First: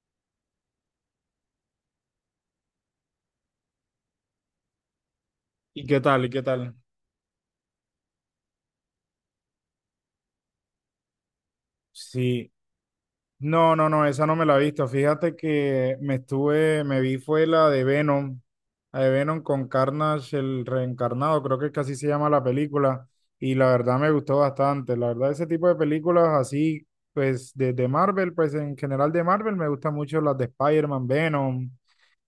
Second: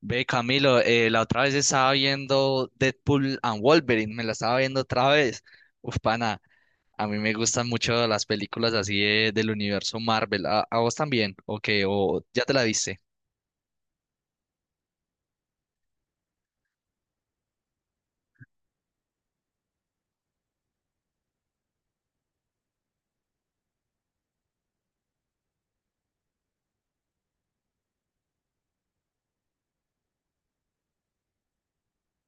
Ve, Camilo, la otra vez estaba viendo Deadpool and Wolverine, me la estaba viendo otra vez. ¿Y Uf, qué tal? ¿Y pana, qué tal? a mí me gustan mucho las películas así del universo Marvel. ¿A vos también? ¿O qué? ¿O ya Sí. te la viste? No, no, no, esa no me la he visto. Fíjate que me vi fue la de Venom con Carnage, el reencarnado, creo que es que así se llama la película. Y la verdad me gustó bastante. La verdad, ese tipo de películas así, pues de Marvel, pues en general de Marvel me gustan mucho las de Spider-Man, Venom.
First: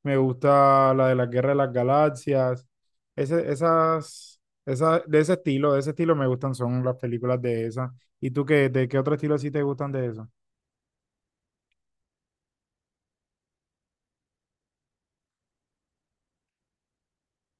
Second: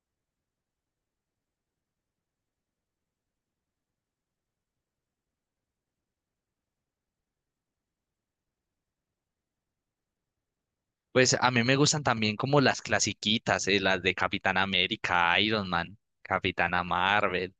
Me gusta la de la Guerra de las Galaxias. Esa, de ese estilo me gustan, son las películas de esas. ¿Y tú qué, de qué otro estilo sí te gustan de eso? Pues a mí me gustan también como las clasiquitas, las de Capitán América, Iron Man, Capitana Marvel.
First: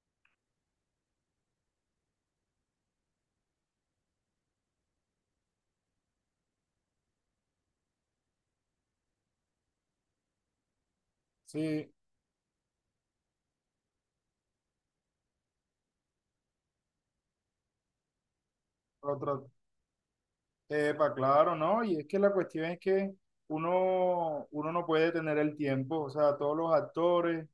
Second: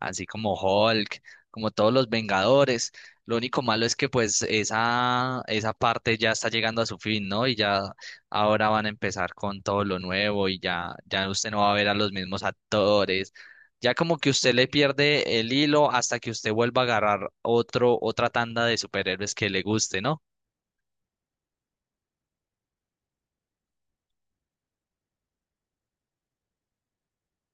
Así como Hulk, como todos los Vengadores. Lo único malo es que pues esa parte ya está llegando a su fin, ¿no? Y ya ahora van a empezar con todo lo nuevo y ya usted no va a ver Sí, a los mismos actores. Ya como que usted le pierde el hilo hasta que usted vuelva a agarrar otra tanda de superhéroes otra. que le guste, ¿no? Epa, claro, ¿no? Y es que la cuestión es que uno no puede tener el tiempo, o sea, todos los actores,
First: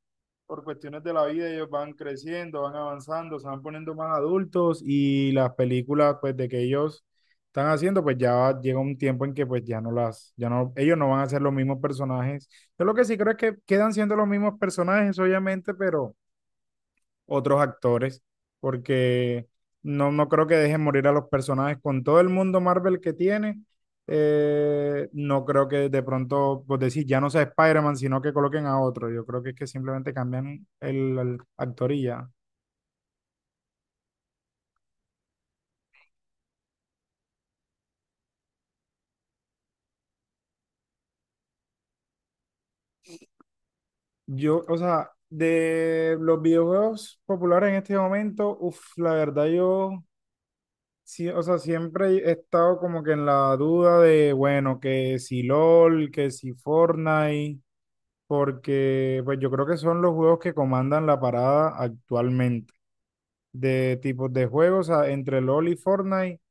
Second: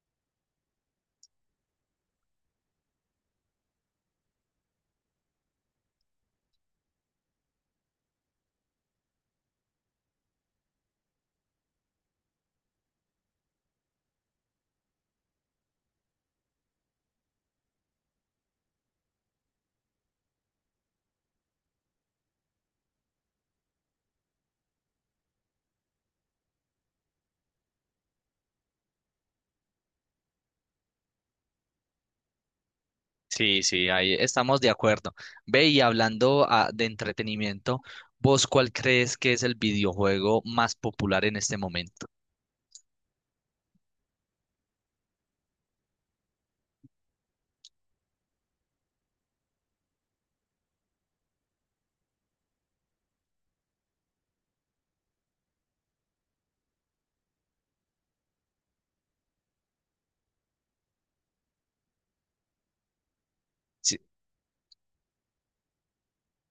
por cuestiones de la vida, ellos van creciendo, van avanzando, se van poniendo más adultos y las películas, pues, de que ellos están haciendo, pues llega un tiempo en que, pues, ya no las, ya no, ellos no van a ser los mismos personajes. Yo lo que sí creo es que quedan siendo los mismos personajes, obviamente, pero otros actores, porque no creo que dejen morir a los personajes con todo el mundo Marvel que tiene. No creo que de pronto, pues decir, ya no sea Spider-Man, sino que coloquen a otro. Yo creo que es que simplemente cambian el actor y ya. Sí, sí, ahí estamos de acuerdo. Ve y hablando de entretenimiento, ¿vos cuál crees que es el videojuego más popular en este momento? Yo, o sea, de los videojuegos populares en este momento, uff, la verdad yo, sí, o sea, siempre he estado como que en la duda de, bueno, que si LOL, que si Fortnite, porque pues yo creo que son los juegos que comandan la parada actualmente, de Sí. tipos de juegos entre LoL y Fortnite,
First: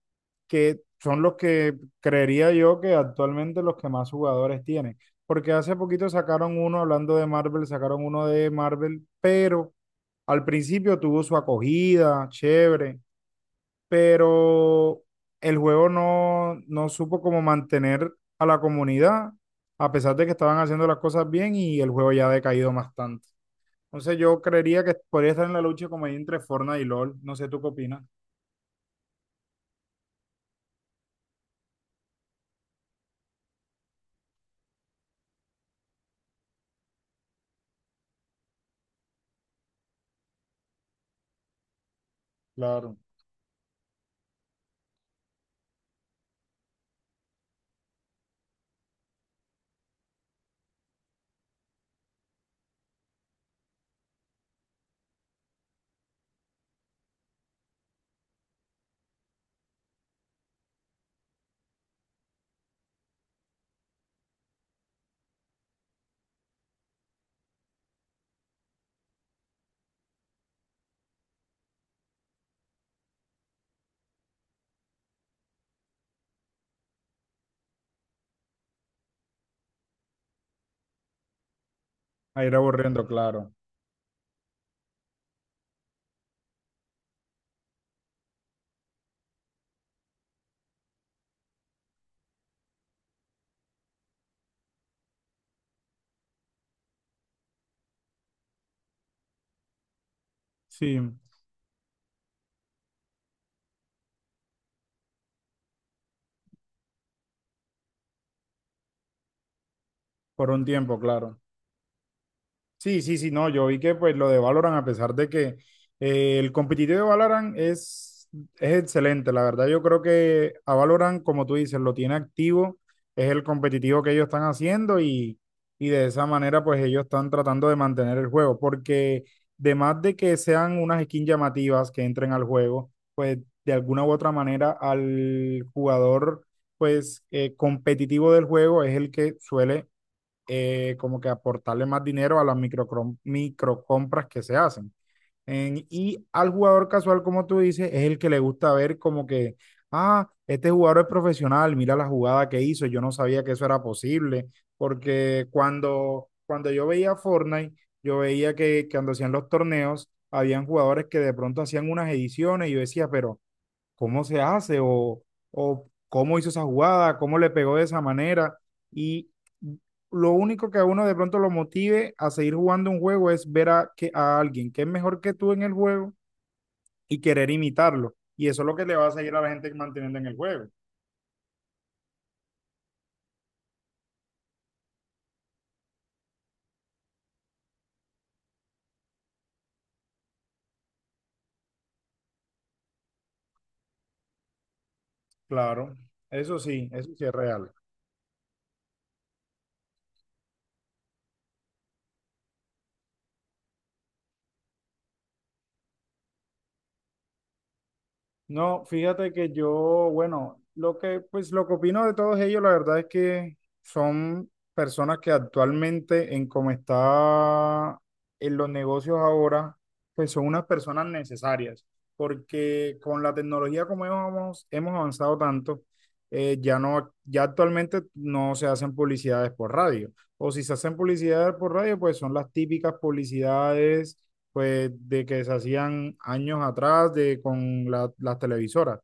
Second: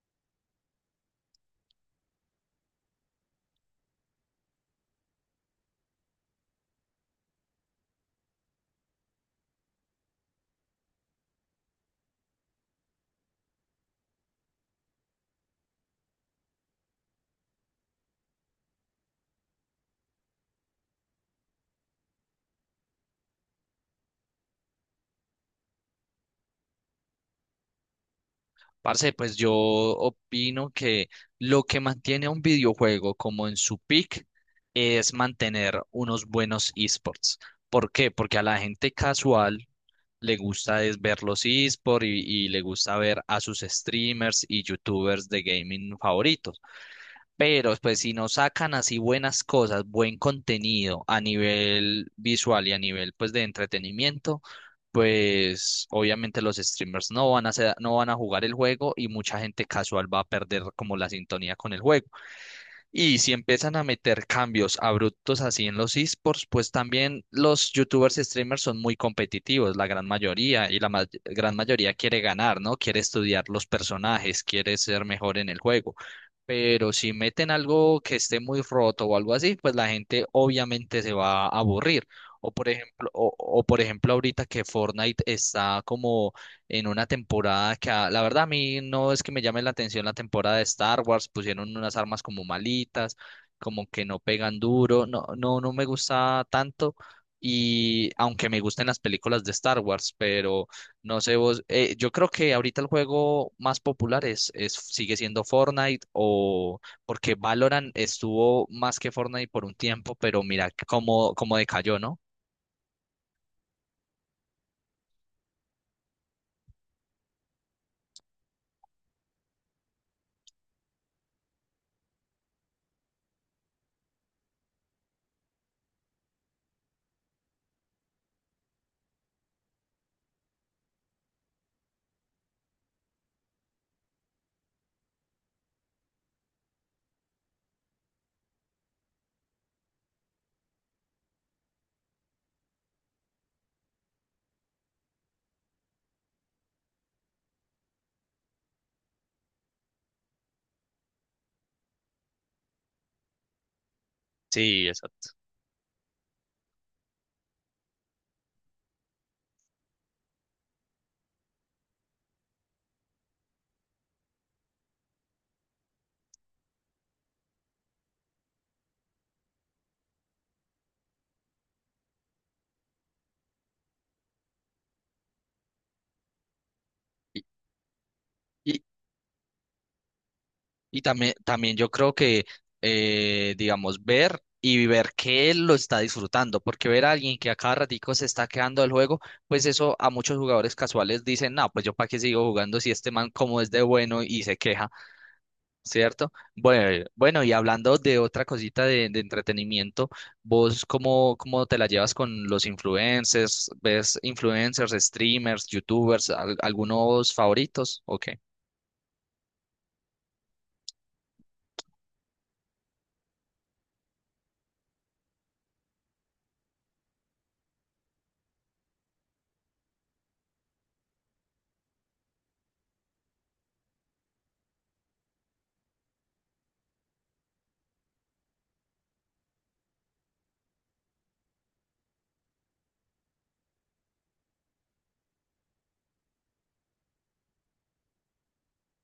que son los que creería yo que actualmente los que más jugadores tienen, porque hace poquito sacaron uno hablando de Marvel, sacaron uno de Marvel, pero al principio tuvo su acogida, chévere, pero el juego no supo cómo mantener a la comunidad, a pesar de que estaban haciendo las cosas bien y el juego ya ha decaído bastante. Entonces yo creería que podría estar en la lucha como ahí entre Fortnite y LOL. No sé, ¿tú qué opinas? Parce, pues yo opino que lo que mantiene a un videojuego como en su peak es mantener unos buenos esports. ¿Por qué? Porque a la gente casual le gusta es ver los esports y le gusta Claro. ver a sus streamers y youtubers de gaming favoritos. Pero pues si no sacan así buenas cosas, buen contenido a nivel visual y a nivel pues de entretenimiento, pues obviamente los streamers no van a jugar el juego y mucha gente casual va a perder como la sintonía con el juego. Y si empiezan a meter cambios abruptos así en los esports, pues también los youtubers y streamers son muy competitivos, la gran mayoría, y la gran mayoría quiere ganar, ¿no? Quiere estudiar los personajes, quiere ser mejor en el juego. Pero si meten algo que esté muy roto o algo así, pues la gente obviamente se va a aburrir. A O ir por aburriendo, ejemplo, o, claro. o por ejemplo ahorita que Fortnite está como en una temporada la verdad a mí no es que me llame la atención la temporada de Star Wars, pusieron unas armas como malitas, como que no pegan duro, no me gusta tanto. Y aunque me gusten las películas de Star Wars, pero Sí, no sé vos, yo creo que ahorita el juego más popular es sigue siendo Fortnite o porque Valorant estuvo más que Fortnite por un tiempo, pero por un mira tiempo, claro. cómo decayó, ¿no? Sí, sí, sí, no, yo vi que pues lo de Valorant, a pesar de que el competitivo de Valorant es excelente, la verdad yo creo que a Valorant, como tú dices, lo tiene activo, es el competitivo que ellos están haciendo y de esa manera pues ellos están tratando de mantener el juego, porque además de que sean unas skins llamativas que entren al juego, pues de alguna u otra manera al jugador pues competitivo del juego es el que suele como que aportarle más dinero a las microcompras que se hacen. Y al jugador casual, como tú dices, es el que le gusta ver como que, ah, este jugador es profesional, mira la jugada que hizo, yo no sabía que eso era posible, Sí, exacto. porque cuando yo veía Fortnite, yo veía que cuando hacían los torneos, habían jugadores que de pronto hacían unas ediciones y yo decía, pero cómo se hace o cómo hizo esa jugada, cómo le pegó de esa manera. Y lo único que a uno de pronto lo motive a seguir jugando un juego es ver a alguien que es mejor que tú en el juego y Y, querer imitarlo. Y eso es lo y, que le va a seguir a la gente manteniendo en el juego. Y también, también yo creo que, digamos, ver que él lo está disfrutando, porque ver a alguien que a cada ratico se está quedando del juego, pues eso a muchos jugadores casuales dicen, no, pues yo para qué sigo jugando si este man como es de bueno y se queja, Claro, ¿cierto? Bueno, eso sí es bueno, y real. hablando de otra cosita de entretenimiento, ¿vos cómo te la llevas con los influencers? ¿Ves influencers, streamers, youtubers, algunos favoritos? Ok. No, fíjate que yo, bueno, lo que, pues lo que opino de todos ellos, la verdad es que son personas que actualmente en cómo está en los negocios ahora, pues son unas personas necesarias, porque con la tecnología como hemos avanzado tanto, ya no, ya actualmente no se hacen publicidades por radio, o si se hacen publicidades por radio, pues son las típicas publicidades pues de que se hacían años atrás de, con las televisoras,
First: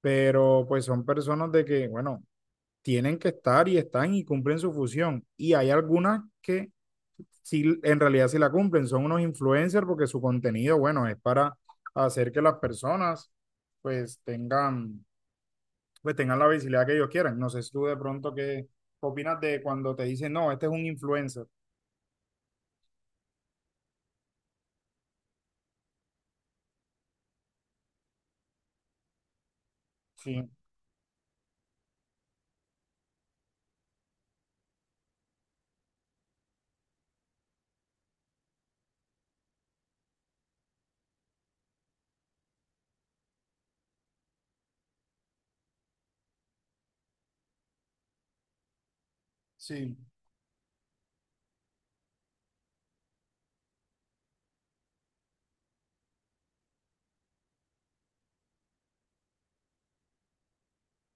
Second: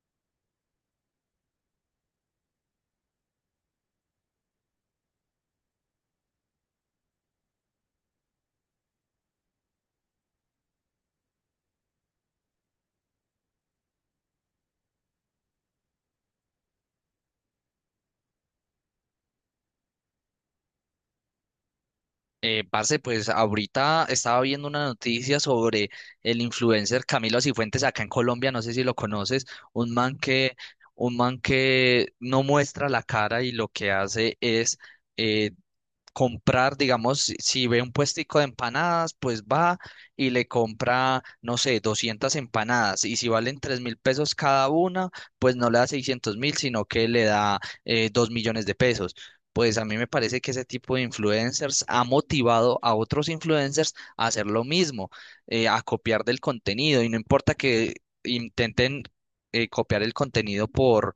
pero pues son personas de que, bueno, tienen que estar y están y cumplen su función. Y hay algunas que sí, en realidad sí la cumplen, son unos influencers porque su contenido, bueno, es para hacer que las personas pues tengan la visibilidad que ellos quieran. No sé si tú de pronto qué opinas de cuando te dicen, no, este es un influencer. Parce, pues ahorita estaba viendo una noticia sobre el influencer Camilo Cifuentes acá en Colombia, no sé si lo conoces, un man Sí, que, un man que no muestra la cara y lo que hace es eh, comprar, digamos, si ve un puestico de empanadas, pues va y le compra, no sé, 200 empanadas. Y si valen 3.000 pesos cada una, pues no le da 600.000, sino que le da 2 millones de pesos. Pues a sí, mí me parece que ese tipo de influencers ha motivado a otros influencers a hacer lo mismo, a copiar del contenido. Y no importa que intenten copiar el contenido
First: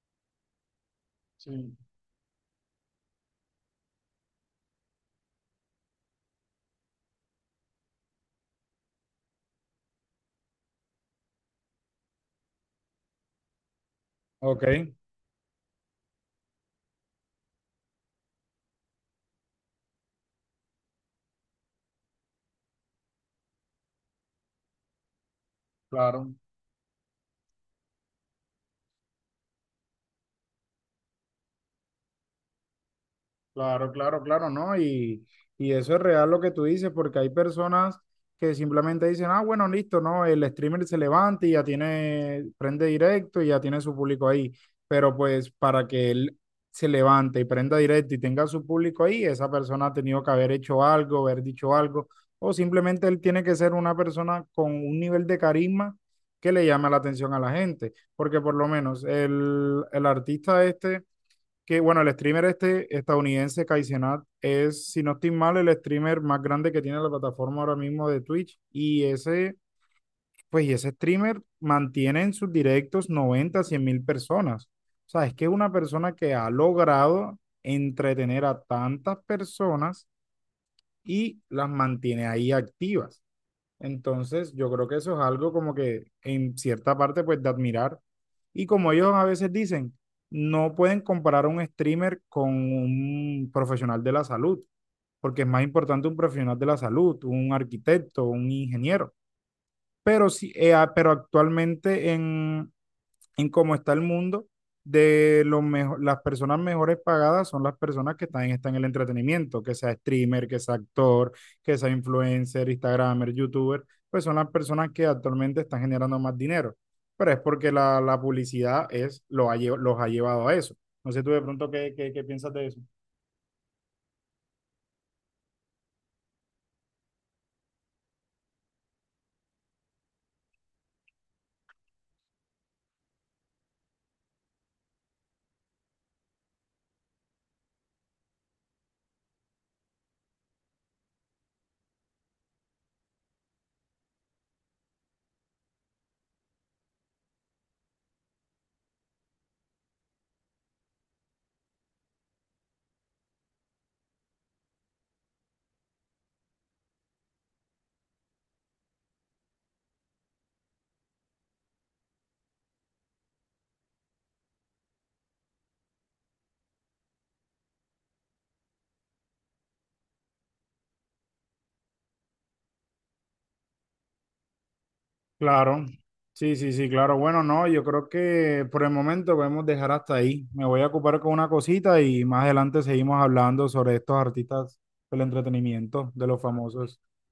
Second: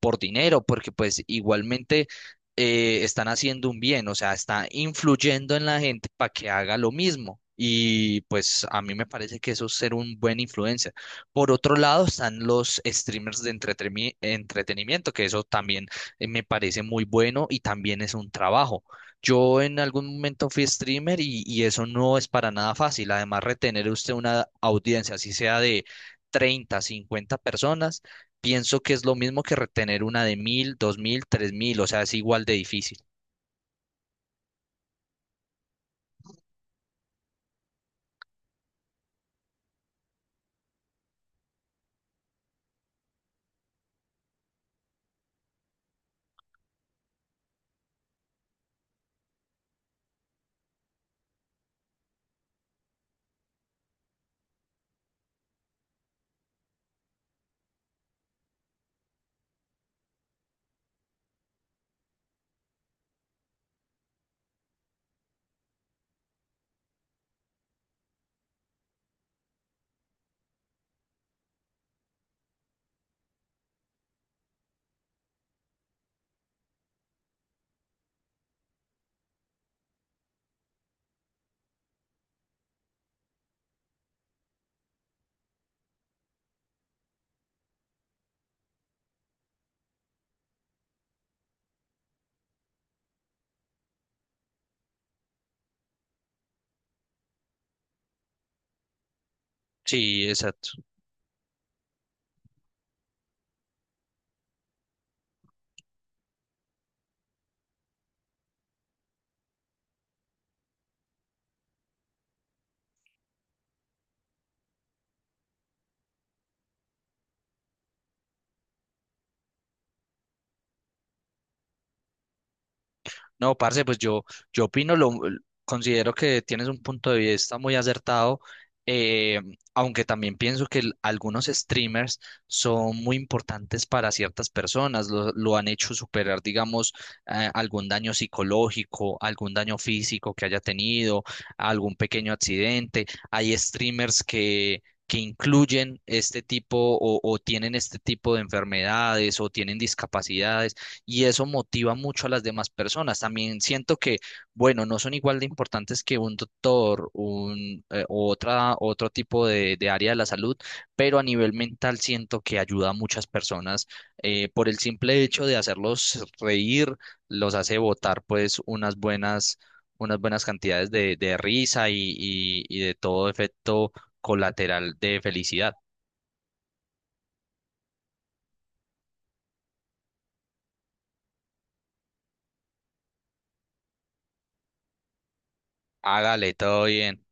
por dinero, porque pues sí. igualmente están haciendo un bien, o sea, está influyendo en la gente para que haga lo mismo. Y pues a mí me parece que eso es ser un buen influencer. Por otro lado, están los streamers de Ok, entretenimiento, que eso también me parece muy bueno y también es un trabajo. Yo en algún momento fui streamer y eso no es para nada fácil. Además, retener usted una audiencia, así sea de claro. 30 50 personas, pienso que es lo mismo que retener una de 1.000, 2.000, 3.000, o sea, es igual de difícil. Claro, claro, claro, ¿no? Y eso es real lo que tú dices, porque hay personas que simplemente dicen, ah, bueno, listo, ¿no? El streamer se levanta y ya tiene, prende directo y ya tiene su público ahí. Pero pues para que él se levante y prenda directo y tenga su público ahí, esa persona ha tenido que haber hecho algo, haber dicho algo, o simplemente él tiene que ser una persona con un nivel de carisma que le llame la atención a la gente, porque por lo menos el artista este que, bueno, el streamer este estadounidense, Kaizenat, es, si no estoy mal, el streamer más grande que tiene la plataforma ahora mismo de Twitch. Y ese streamer mantiene en sus directos 90.000-100.000 personas. O sea, es que es una persona que ha logrado entretener a tantas personas y las mantiene ahí activas. Entonces, yo creo que eso es algo como que en cierta parte, pues, de admirar. Y como ellos a veces dicen, no pueden comparar un streamer con un profesional de la salud, porque es más importante un profesional de la salud, un arquitecto, un ingeniero. Sí, Pero sí, exacto. Pero actualmente en cómo está el mundo, de los las personas mejores pagadas son las personas que están en el entretenimiento, que sea streamer, que sea actor, que sea influencer, instagramer, youtuber, pues son las personas que actualmente están generando más dinero. Pero es porque la publicidad es, lo ha lle- los ha llevado a eso. No sé tú de pronto qué piensas de eso. No, parce, yo opino, considero que tienes un punto de vista muy acertado, eh, aunque también pienso que algunos streamers son muy importantes para ciertas personas, lo han hecho superar, digamos, algún daño psicológico, algún daño físico que haya tenido, algún pequeño accidente. Hay streamers que incluyen este tipo o tienen este tipo de enfermedades o tienen discapacidades y eso motiva mucho a las demás personas. También siento que, bueno, no son igual de importantes que un doctor, un, u otro tipo de área de la salud, pero a nivel mental siento que ayuda a muchas personas por el simple hecho de hacerlos reír, los hace botar pues unas buenas cantidades de risa y de todo efecto colateral de felicidad. Claro, sí, sí, sí, claro. Bueno, no, yo creo que por el momento podemos dejar hasta ahí. Me voy a ocupar con una cosita y más adelante seguimos hablando sobre estos artistas del entretenimiento, de los Hágale, todo famosos. Vale. bien.